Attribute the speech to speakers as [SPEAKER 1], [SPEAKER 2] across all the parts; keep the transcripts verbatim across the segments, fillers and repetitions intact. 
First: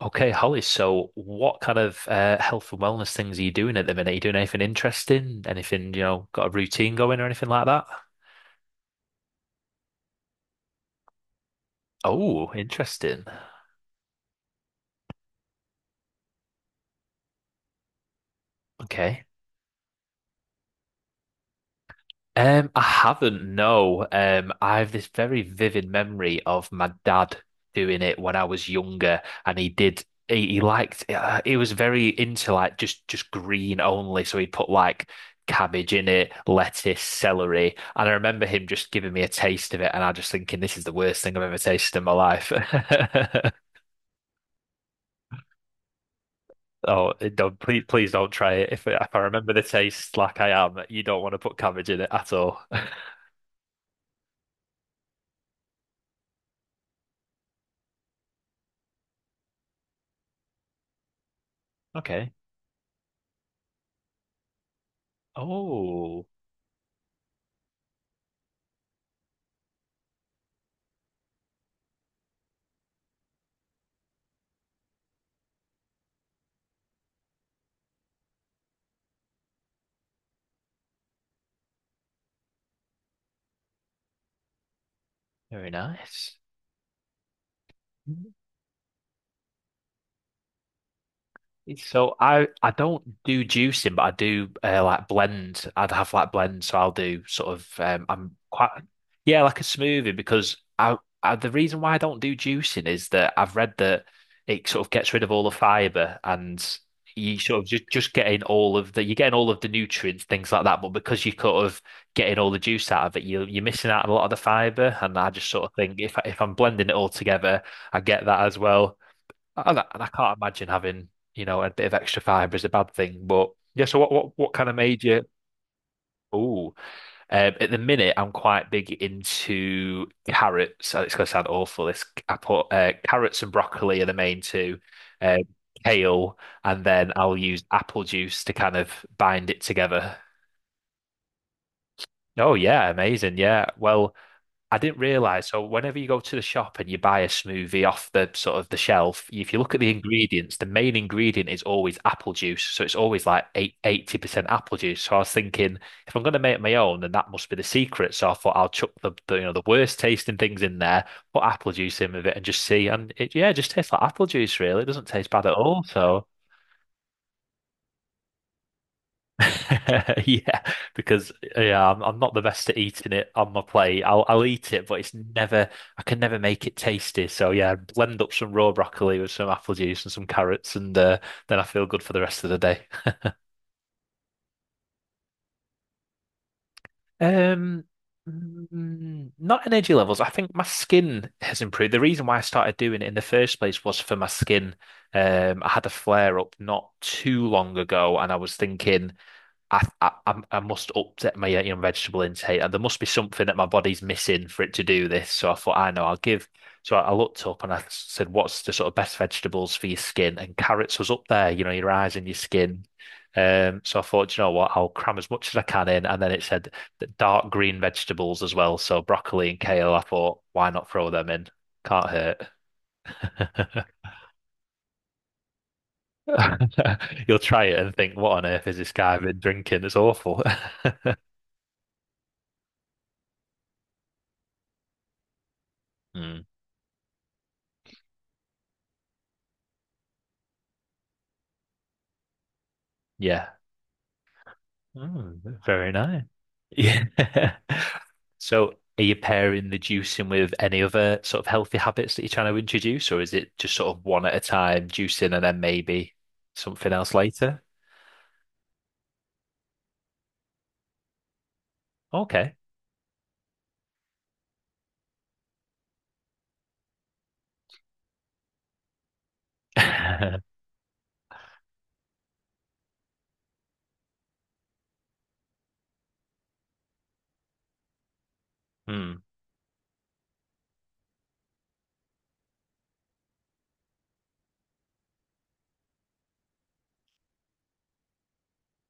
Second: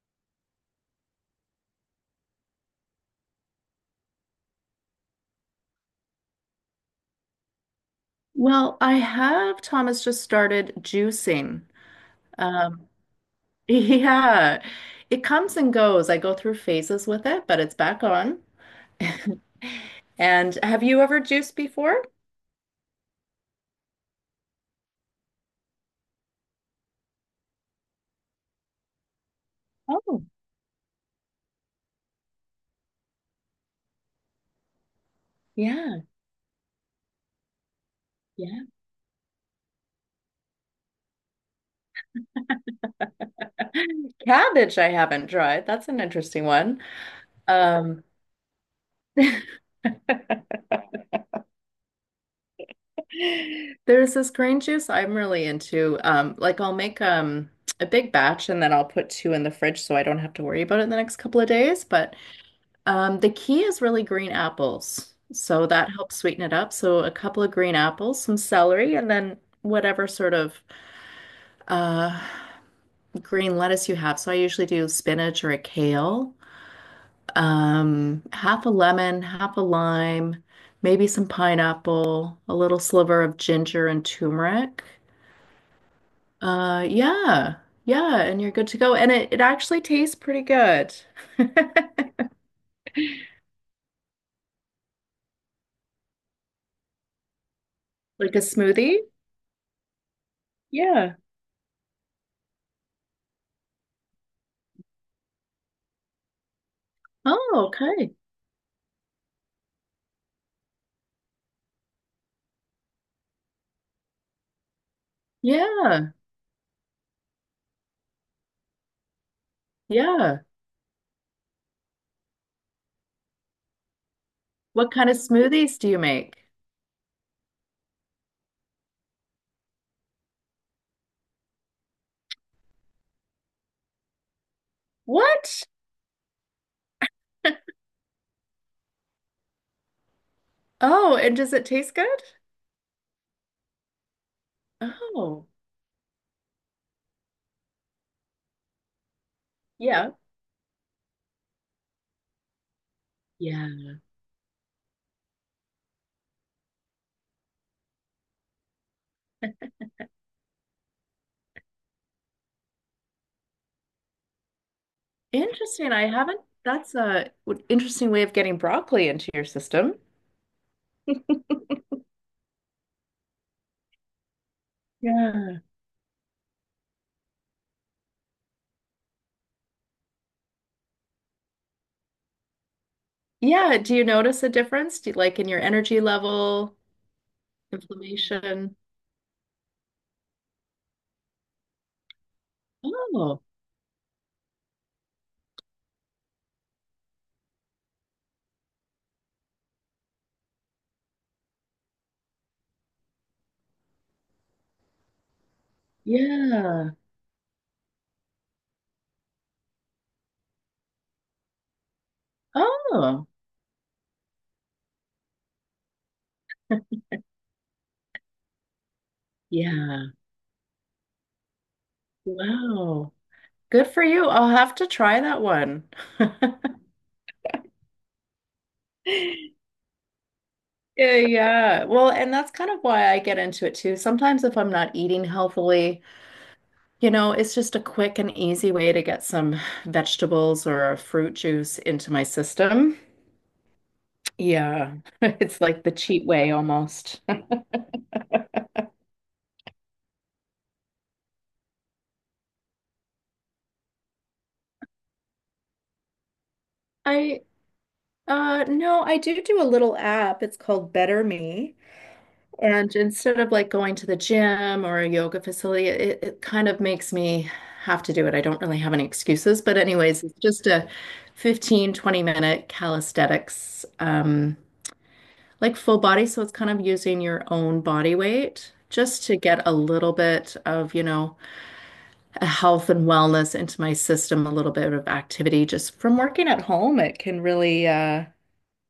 [SPEAKER 1] Okay, Holly, so what kind of uh, health and wellness things are you doing at the minute? Are you doing anything interesting? Anything, you know, got a routine going or anything like that?
[SPEAKER 2] Well, I have Thomas just started juicing.
[SPEAKER 1] Oh,
[SPEAKER 2] Um,
[SPEAKER 1] interesting.
[SPEAKER 2] yeah, it comes and goes. I go through phases with it, but it's back on. And have you ever juiced before?
[SPEAKER 1] Um, I haven't, no. Um, I have this very vivid memory of my dad doing it when I was younger, and he did.
[SPEAKER 2] Oh,
[SPEAKER 1] He, he liked. Uh, he was very into like just just green only, so he'd put like cabbage
[SPEAKER 2] yeah,
[SPEAKER 1] in it, lettuce, celery, and I remember
[SPEAKER 2] yeah.
[SPEAKER 1] him just giving me a taste of it, and I just thinking this is the worst thing I've ever tasted in my life.
[SPEAKER 2] Cabbage, I haven't tried. That's an interesting one.
[SPEAKER 1] Oh, don't, please
[SPEAKER 2] Um,
[SPEAKER 1] please don't try it. If if I remember the taste like I am, you don't want to put cabbage in it at all.
[SPEAKER 2] there's this green juice I'm really into. Um, like I'll make um a big batch and then I'll put two in the fridge so I don't have to worry about it the next couple of days. But
[SPEAKER 1] Okay.
[SPEAKER 2] Um, the key is really green apples. So that helps
[SPEAKER 1] Oh.
[SPEAKER 2] sweeten it up. So a couple of green apples, some celery, and then whatever sort of uh, green lettuce you have. So I usually do spinach or a kale, um, half a lemon, half a lime, maybe some pineapple, a little sliver of ginger and turmeric.
[SPEAKER 1] Very nice.
[SPEAKER 2] Uh, yeah, yeah,
[SPEAKER 1] Mm.
[SPEAKER 2] and you're good to go. And it, it actually tastes pretty good.
[SPEAKER 1] So I I don't do juicing, but I do uh, like blends. I'd have like blends, so I'll do sort of, um, I'm
[SPEAKER 2] Like a
[SPEAKER 1] quite
[SPEAKER 2] smoothie?
[SPEAKER 1] yeah, like a smoothie, because I,
[SPEAKER 2] Yeah.
[SPEAKER 1] I the reason why I don't do juicing is that I've read that it sort of gets rid of all the fiber, and you sort of
[SPEAKER 2] Oh,
[SPEAKER 1] just just
[SPEAKER 2] okay.
[SPEAKER 1] getting all of the you're getting all of the nutrients, things like that. But because you're sort of getting all the juice out of it, you you're missing out on a lot of the fiber. And I just sort of think,
[SPEAKER 2] Yeah.
[SPEAKER 1] if I, if I'm blending it all together, I get that as well. And I, and I can't
[SPEAKER 2] Yeah.
[SPEAKER 1] imagine having you know, a bit of extra fibre is a bad thing. But yeah, so what what what kind of
[SPEAKER 2] What
[SPEAKER 1] made
[SPEAKER 2] kind of
[SPEAKER 1] you?
[SPEAKER 2] smoothies do you make?
[SPEAKER 1] Oh, um, at the minute I'm quite big into carrots, and it's going to sound awful. This I put, uh, carrots and broccoli are the main two, uh,
[SPEAKER 2] What?
[SPEAKER 1] kale, and then I'll use apple juice to kind of bind it together.
[SPEAKER 2] Oh, and does it taste good?
[SPEAKER 1] Oh yeah, amazing. Yeah. Well, I didn't
[SPEAKER 2] Oh,
[SPEAKER 1] realize. So whenever you go to the shop and you buy a smoothie off the sort of the shelf, if you look at the
[SPEAKER 2] yeah.
[SPEAKER 1] ingredients, the main ingredient is always apple juice. So it's always like eight,
[SPEAKER 2] Yeah.
[SPEAKER 1] eighty percent apple juice. So I was thinking, if I'm going to make my own, then that must be the secret. So I thought I'll chuck the, the you know the worst tasting things in there, put apple juice in with it, and just see. And it, yeah, it just tastes like apple juice, really. It doesn't taste bad at all.
[SPEAKER 2] Interesting. I
[SPEAKER 1] So.
[SPEAKER 2] haven't. That's a w- interesting way of getting broccoli into your system.
[SPEAKER 1] Yeah, because yeah, I'm, I'm not the best at eating it on my plate. I'll I'll eat it, but it's
[SPEAKER 2] Yeah.
[SPEAKER 1] never I can never make it tasty. So yeah, blend up some raw broccoli with some apple juice and some carrots, and uh, then I feel good for the rest of the day.
[SPEAKER 2] Yeah. Do you notice a difference? Do you, like in your energy level,
[SPEAKER 1] Um,
[SPEAKER 2] inflammation?
[SPEAKER 1] mm, not energy levels. I think my skin has improved. The reason why I started doing it in the
[SPEAKER 2] Oh,
[SPEAKER 1] first place was for my skin. Um, I had a flare up not too long ago, and I was thinking, I, I I'm- I must update my uh, you know, vegetable intake, and there must be something that my body's missing for it to do this. So I thought, I know, I'll give.
[SPEAKER 2] yeah.
[SPEAKER 1] So I I looked up and I said, "What's the sort of best vegetables for your skin?" And carrots was up there. You know, your eyes and your skin.
[SPEAKER 2] Oh,
[SPEAKER 1] Um, so I thought, "Do you know what? I'll cram as much as I can in," and then it said the dark green vegetables as well. So broccoli and kale, I
[SPEAKER 2] yeah.
[SPEAKER 1] thought, why not throw them in? Can't hurt.
[SPEAKER 2] Wow. Good for you. I'll have to try that one.
[SPEAKER 1] You'll try it and think, what on earth is this guy been drinking? It's awful.
[SPEAKER 2] Yeah, yeah. Well, and that's kind of why I get into it too. Sometimes if I'm not eating healthily,
[SPEAKER 1] Mm,
[SPEAKER 2] you know, it's just a quick and easy way to get some vegetables or fruit juice into my system.
[SPEAKER 1] yeah.
[SPEAKER 2] Yeah.
[SPEAKER 1] Mm,
[SPEAKER 2] It's like the
[SPEAKER 1] very nice.
[SPEAKER 2] cheat way
[SPEAKER 1] Yeah.
[SPEAKER 2] almost.
[SPEAKER 1] So are you pairing the juicing with any other sort of healthy habits that you're trying to introduce, or is it just sort of one at a time, juicing and then maybe something else
[SPEAKER 2] I
[SPEAKER 1] later?
[SPEAKER 2] uh no, I do do a little app. It's called Better Me.
[SPEAKER 1] Okay.
[SPEAKER 2] And instead of like going to the gym or a yoga facility, it, it kind of makes me have to do it. I don't really have any excuses. But anyways, it's
[SPEAKER 1] Hmm.
[SPEAKER 2] just a fifteen to twenty minute calisthenics, um, like full body. So it's kind of using your own body weight just to get a little bit of, you know, health and wellness into my system, a little bit of activity just from working at home. It can really, uh,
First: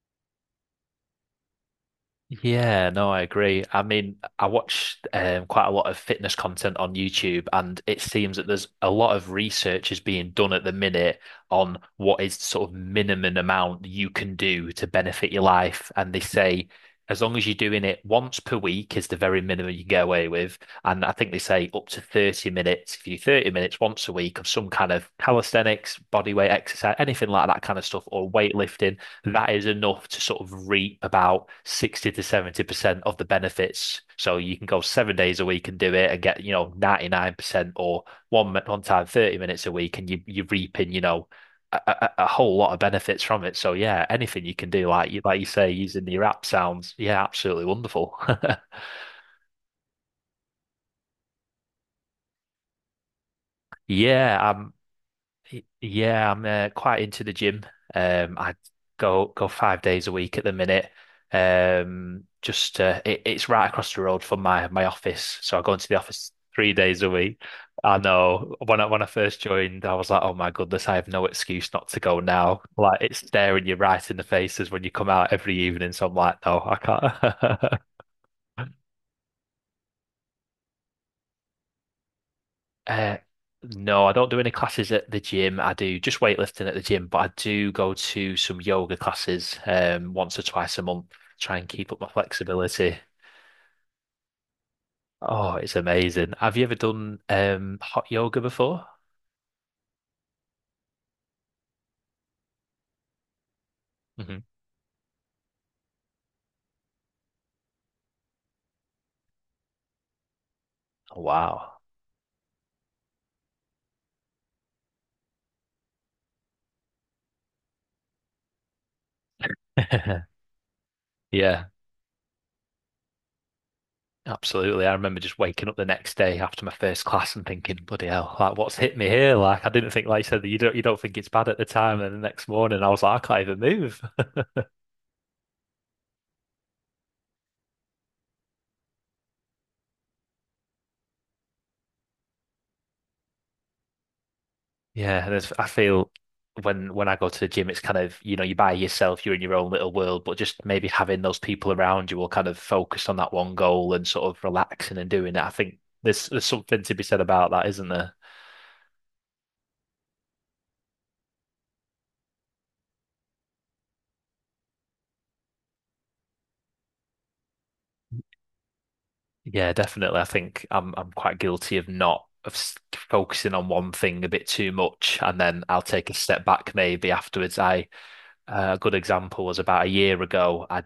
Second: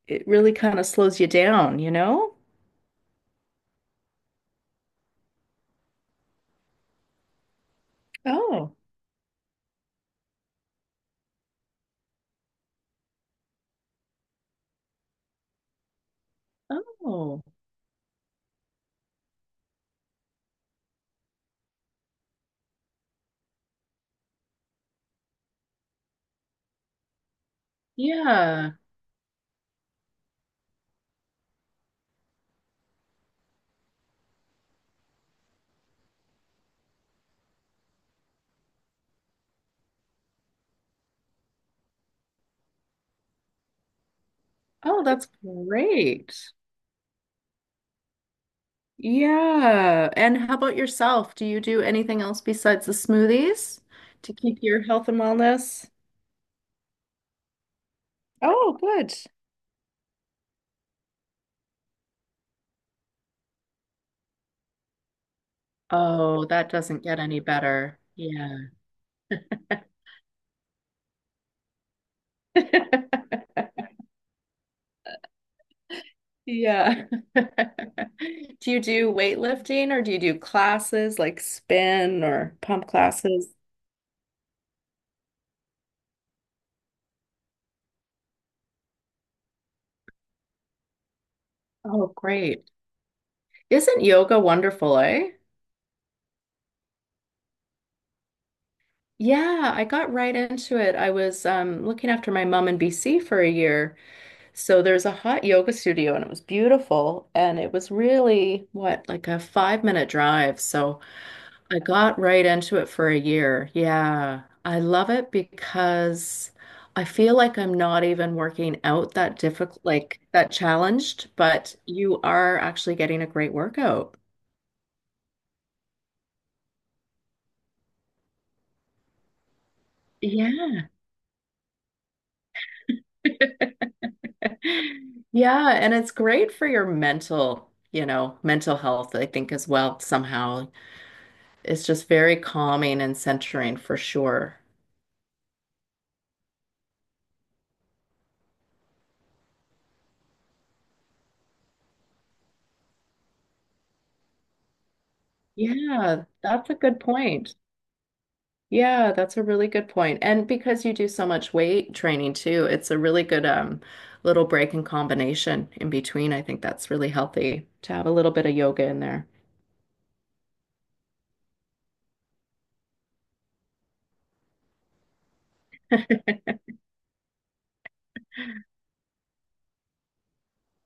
[SPEAKER 2] it really kind of slows you down, you know?
[SPEAKER 1] Yeah, no, I agree. I mean, I watch um, quite a lot of fitness content on YouTube, and it seems that there's
[SPEAKER 2] Oh,
[SPEAKER 1] a lot of research is being done at the minute on what is sort of minimum amount you can do to benefit your life. And they say as long
[SPEAKER 2] Oh,
[SPEAKER 1] as you're doing it once per week is the very minimum you can get away with. And I think they say up to thirty minutes, if you do thirty minutes once a week of some kind of calisthenics, body weight exercise, anything like that kind of stuff, or
[SPEAKER 2] yeah.
[SPEAKER 1] weightlifting, that is enough to sort of reap about sixty to seventy percent of the benefits. So you can go seven days a week and do it and get, you know, ninety-nine percent, or one, one time thirty minutes a week, and you, you're reaping, you know, a, a, a whole lot of benefits from it. So yeah, anything you can do,
[SPEAKER 2] Oh,
[SPEAKER 1] like you,
[SPEAKER 2] that's
[SPEAKER 1] like you say, using your
[SPEAKER 2] great.
[SPEAKER 1] app sounds, yeah, absolutely wonderful.
[SPEAKER 2] Yeah. And how about yourself? Do you do anything else besides the smoothies to
[SPEAKER 1] Yeah,
[SPEAKER 2] keep
[SPEAKER 1] I'm
[SPEAKER 2] your health and
[SPEAKER 1] Y-
[SPEAKER 2] wellness?
[SPEAKER 1] Yeah, I'm uh, quite into the gym. Um, I
[SPEAKER 2] Oh, good.
[SPEAKER 1] go go five days a week at the minute. Um, just, uh, it, it's right across the road from my my office, so I go into the office
[SPEAKER 2] Oh, that
[SPEAKER 1] three days
[SPEAKER 2] doesn't
[SPEAKER 1] a
[SPEAKER 2] get any
[SPEAKER 1] week. I
[SPEAKER 2] better.
[SPEAKER 1] know
[SPEAKER 2] Yeah.
[SPEAKER 1] when I when I first joined, I was like, oh my goodness, I have no excuse not to go now. Like it's staring you right in the faces when you come out every evening. So I'm like, no, I
[SPEAKER 2] Yeah.
[SPEAKER 1] can't.
[SPEAKER 2] Do you do weightlifting or do you do classes like spin or pump
[SPEAKER 1] Uh,
[SPEAKER 2] classes?
[SPEAKER 1] no, I don't do any classes at the gym. I do just weightlifting at the gym, but I do go to some yoga classes um once or twice a month, try and keep up my
[SPEAKER 2] Oh, great.
[SPEAKER 1] flexibility.
[SPEAKER 2] Isn't yoga wonderful, eh?
[SPEAKER 1] Oh, it's amazing. Have you ever done um hot yoga before?
[SPEAKER 2] Yeah, I got right into it. I was um, looking after my mom in B C for a year.
[SPEAKER 1] Hmm.
[SPEAKER 2] So there's a hot yoga studio and it was beautiful. And it was really, what, like a five minute drive. So
[SPEAKER 1] Oh, wow.
[SPEAKER 2] I got right into it for a year. Yeah, I love it because I feel like I'm not even working out that difficult, like that challenged,
[SPEAKER 1] Yeah,
[SPEAKER 2] but you are actually getting a great workout.
[SPEAKER 1] absolutely. I remember just waking up the next day after my first class and thinking, bloody hell, like what's hit me here? Like I didn't think, like you said, that you don't you
[SPEAKER 2] Yeah.
[SPEAKER 1] don't think it's bad at the time, and the next morning I was like, I can't even move.
[SPEAKER 2] Yeah, and it's great for your mental, you know, mental health, I think, as well, somehow. It's just very calming and centering for sure.
[SPEAKER 1] Yeah, there's, I feel when when I go to the gym, it's kind of, you know, you're by yourself, you're in your own little world, but just maybe having those people around you will kind of focus on that one goal and sort of relaxing and doing it. I think
[SPEAKER 2] Yeah,
[SPEAKER 1] there's there's
[SPEAKER 2] that's a
[SPEAKER 1] something to
[SPEAKER 2] good
[SPEAKER 1] be said about
[SPEAKER 2] point.
[SPEAKER 1] that, isn't there?
[SPEAKER 2] Yeah, that's a really good point. And because you do so much weight training too, it's a really good um little break and combination in between. I think that's really healthy to have a little bit of yoga in there.
[SPEAKER 1] Yeah, definitely. I think I'm I'm quite guilty of, not of s- focusing on one thing a bit too much, and then I'll take a step back maybe afterwards. I uh, a good example was about a year ago. I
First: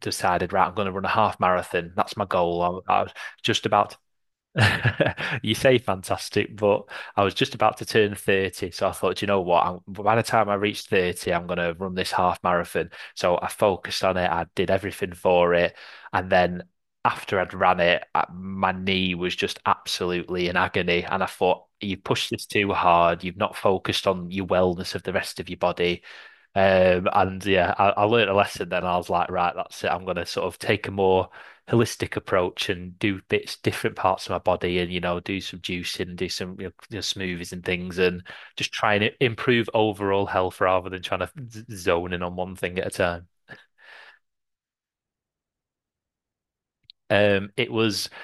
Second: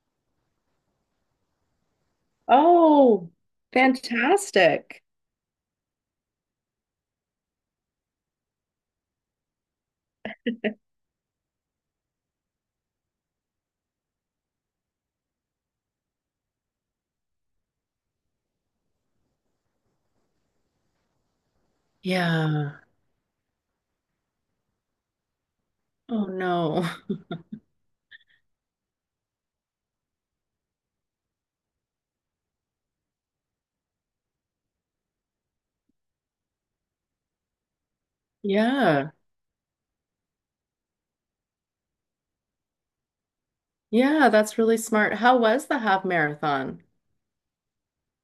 [SPEAKER 1] decided, right, I'm going to run a half marathon. That's my goal. I, I was
[SPEAKER 2] Oh,
[SPEAKER 1] just about.
[SPEAKER 2] fantastic.
[SPEAKER 1] You say fantastic, but I was just about to turn thirty, so I thought, "Do you know what? I'm, by the time I reach thirty, I'm going to run this half marathon." So I focused on it, I did everything for it. And then after I'd ran it, I- my knee was just absolutely in agony. And I thought, you pushed this too
[SPEAKER 2] Yeah.
[SPEAKER 1] hard, you've not focused on your wellness of the rest of your body.
[SPEAKER 2] Oh, no.
[SPEAKER 1] Um, and yeah, I, I learned a lesson then. I was like, right, that's it. I'm going to sort of take a more holistic approach and do bits, different parts of my body and, you know, do some juicing and do some, you know, you know, smoothies and things, and just try
[SPEAKER 2] Yeah.
[SPEAKER 1] and improve overall health rather than trying to z- zone in on one thing at a time.
[SPEAKER 2] Yeah, that's really smart. How was the half marathon?
[SPEAKER 1] Um, it was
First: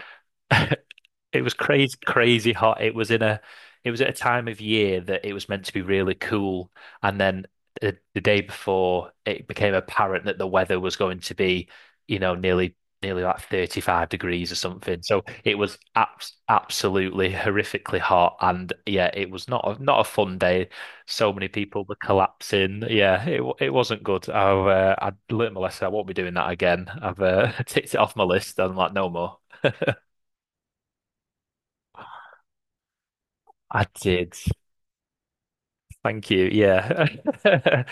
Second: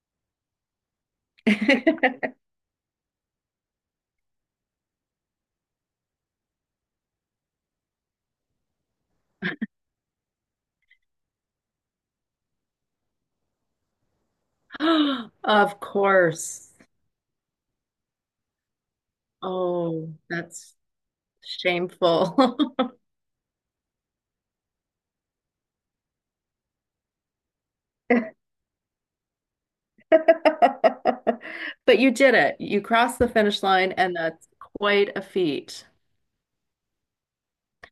[SPEAKER 1] It was crazy, crazy hot. It was in a, it was at a time of year that it was meant to be really cool, and then the, the day before, it became apparent that the weather was going to be, you know, nearly, nearly like thirty-five degrees or something. So it was
[SPEAKER 2] Of
[SPEAKER 1] abs
[SPEAKER 2] course.
[SPEAKER 1] absolutely horrifically hot, and yeah, it was not a, not a
[SPEAKER 2] Oh,
[SPEAKER 1] fun day.
[SPEAKER 2] that's
[SPEAKER 1] So many people were
[SPEAKER 2] shameful.
[SPEAKER 1] collapsing. Yeah, it wa- it wasn't good. I uh, I learned my lesson. I won't be doing that again. I've uh, ticked it off my list. I'm like, no more.
[SPEAKER 2] But you did it. You crossed the finish
[SPEAKER 1] I
[SPEAKER 2] line, and
[SPEAKER 1] did.
[SPEAKER 2] that's quite a feat.
[SPEAKER 1] Thank you. Yeah.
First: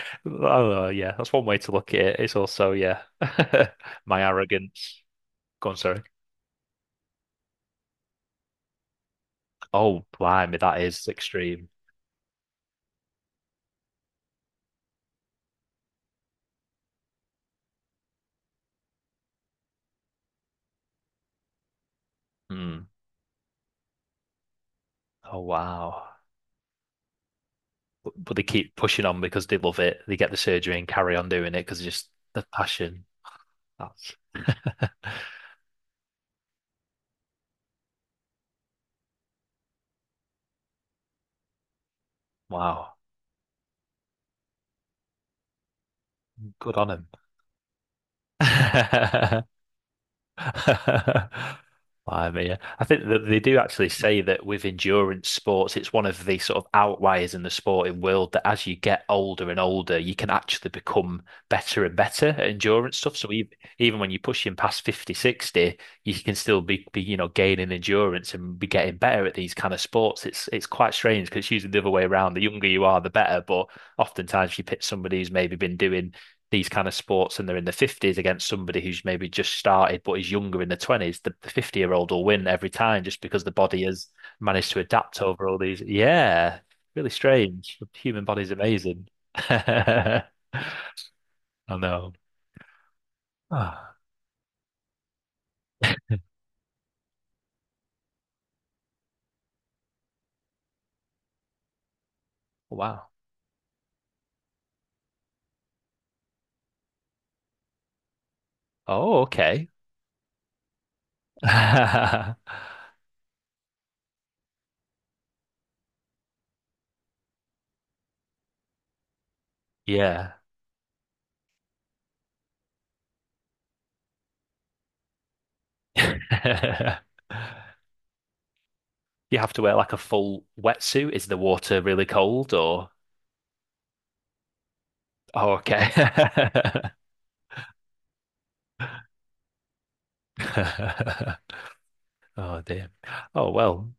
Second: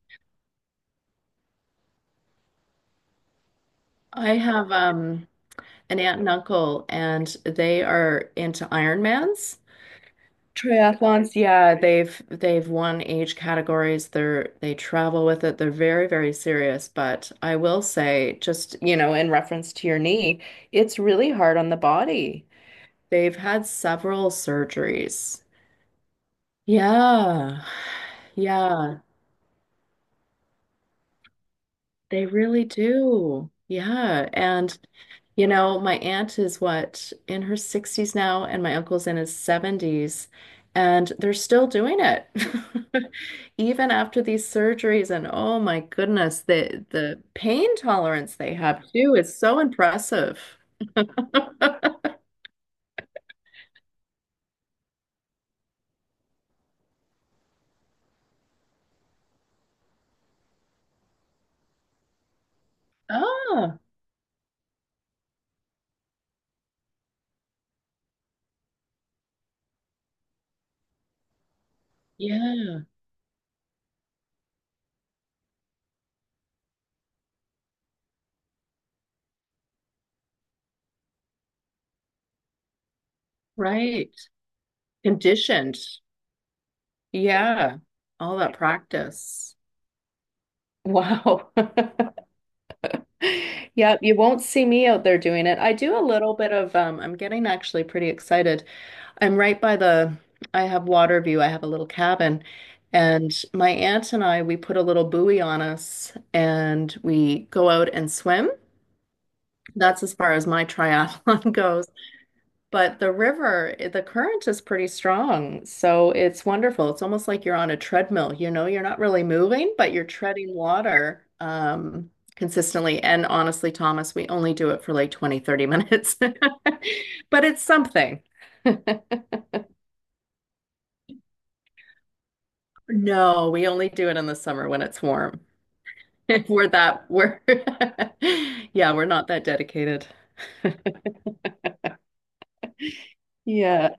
[SPEAKER 1] Oh, yeah, that's one way to look at it. It's also, yeah, my
[SPEAKER 2] I have
[SPEAKER 1] arrogance.
[SPEAKER 2] um,
[SPEAKER 1] Go on,
[SPEAKER 2] an
[SPEAKER 1] sorry.
[SPEAKER 2] aunt and uncle, and they are into Ironmans.
[SPEAKER 1] Oh, blimey, that is
[SPEAKER 2] Triathlons,
[SPEAKER 1] extreme.
[SPEAKER 2] yeah, they've they've won age categories. They're they travel with it. They're very, very serious. But I will say, just, you know, in reference to your knee, it's really hard on the body.
[SPEAKER 1] Hmm.
[SPEAKER 2] They've had several
[SPEAKER 1] Oh,
[SPEAKER 2] surgeries.
[SPEAKER 1] wow.
[SPEAKER 2] Yeah.
[SPEAKER 1] But, but they keep
[SPEAKER 2] Yeah.
[SPEAKER 1] pushing on because they love it. They get the surgery and carry on doing it because just
[SPEAKER 2] They
[SPEAKER 1] the
[SPEAKER 2] really
[SPEAKER 1] passion.
[SPEAKER 2] do.
[SPEAKER 1] That's
[SPEAKER 2] Yeah. And, you know, my aunt is what, in her sixties now, and my uncle's in his seventies, and they're still doing it.
[SPEAKER 1] Wow.
[SPEAKER 2] Even after these surgeries, and oh my goodness,
[SPEAKER 1] Good
[SPEAKER 2] the
[SPEAKER 1] on
[SPEAKER 2] the pain tolerance they have too is
[SPEAKER 1] them.
[SPEAKER 2] so impressive.
[SPEAKER 1] I mean, I think that they do actually say that with endurance sports, it's one of the sort of outliers in the sporting world that as you get older and older, you can actually become better and better at endurance stuff. So even,
[SPEAKER 2] Ah,
[SPEAKER 1] even when you're pushing past fifty, sixty, you can still be, be, you know, gaining endurance and be getting better at these kind of sports. It's it's quite strange because it's usually the other way around. The younger you
[SPEAKER 2] yeah,
[SPEAKER 1] are, the better. But oftentimes you pick somebody who's maybe been doing these kind of sports and they're in the fifties, against somebody who's maybe just started but is younger, in the twenties. The fifty year old will win every time, just because the body has
[SPEAKER 2] right.
[SPEAKER 1] managed to adapt over all
[SPEAKER 2] Conditioned.
[SPEAKER 1] these. Yeah. Really strange.
[SPEAKER 2] Yeah.
[SPEAKER 1] The human
[SPEAKER 2] All
[SPEAKER 1] body's
[SPEAKER 2] that
[SPEAKER 1] amazing.
[SPEAKER 2] practice.
[SPEAKER 1] I
[SPEAKER 2] Wow.
[SPEAKER 1] know. Ah,
[SPEAKER 2] Yep, you won't see me out there doing it. I do a little bit of um I'm getting actually pretty excited. I'm right by the. I have water view. I have a little cabin
[SPEAKER 1] wow.
[SPEAKER 2] and my aunt and I we put a little buoy on us and we go out and swim.
[SPEAKER 1] Oh, okay.
[SPEAKER 2] That's as far as my triathlon goes. But the river, i- the current is pretty strong, so it's wonderful. It's almost like you're on a treadmill, you know, you're not really moving, but you're
[SPEAKER 1] Yeah. You
[SPEAKER 2] treading water um, consistently. And honestly, Thomas, we only do it for like twenty, thirty minutes, but it's something.
[SPEAKER 1] have to wear like a full wetsuit? Is the water really cold, or?
[SPEAKER 2] No, we only do it in the summer when it's warm.
[SPEAKER 1] Oh, okay.
[SPEAKER 2] We're that, we're, yeah, we're not that dedicated.
[SPEAKER 1] Oh dear. Oh well,
[SPEAKER 2] Yeah.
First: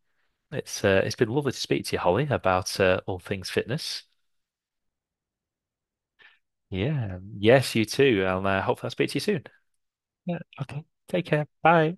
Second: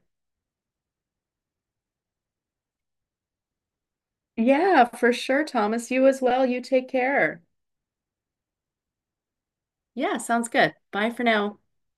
[SPEAKER 1] it's uh, it's been lovely to speak to you, Holly, about uh, all things fitness.
[SPEAKER 2] Yeah, for sure, Thomas. You as well. You take
[SPEAKER 1] Yeah.
[SPEAKER 2] care.
[SPEAKER 1] Yes, you too. And uh, hopefully I'll speak to you soon.
[SPEAKER 2] Yeah,
[SPEAKER 1] Yeah.
[SPEAKER 2] sounds good.
[SPEAKER 1] Okay.
[SPEAKER 2] Bye for
[SPEAKER 1] Take care.
[SPEAKER 2] now.
[SPEAKER 1] Bye.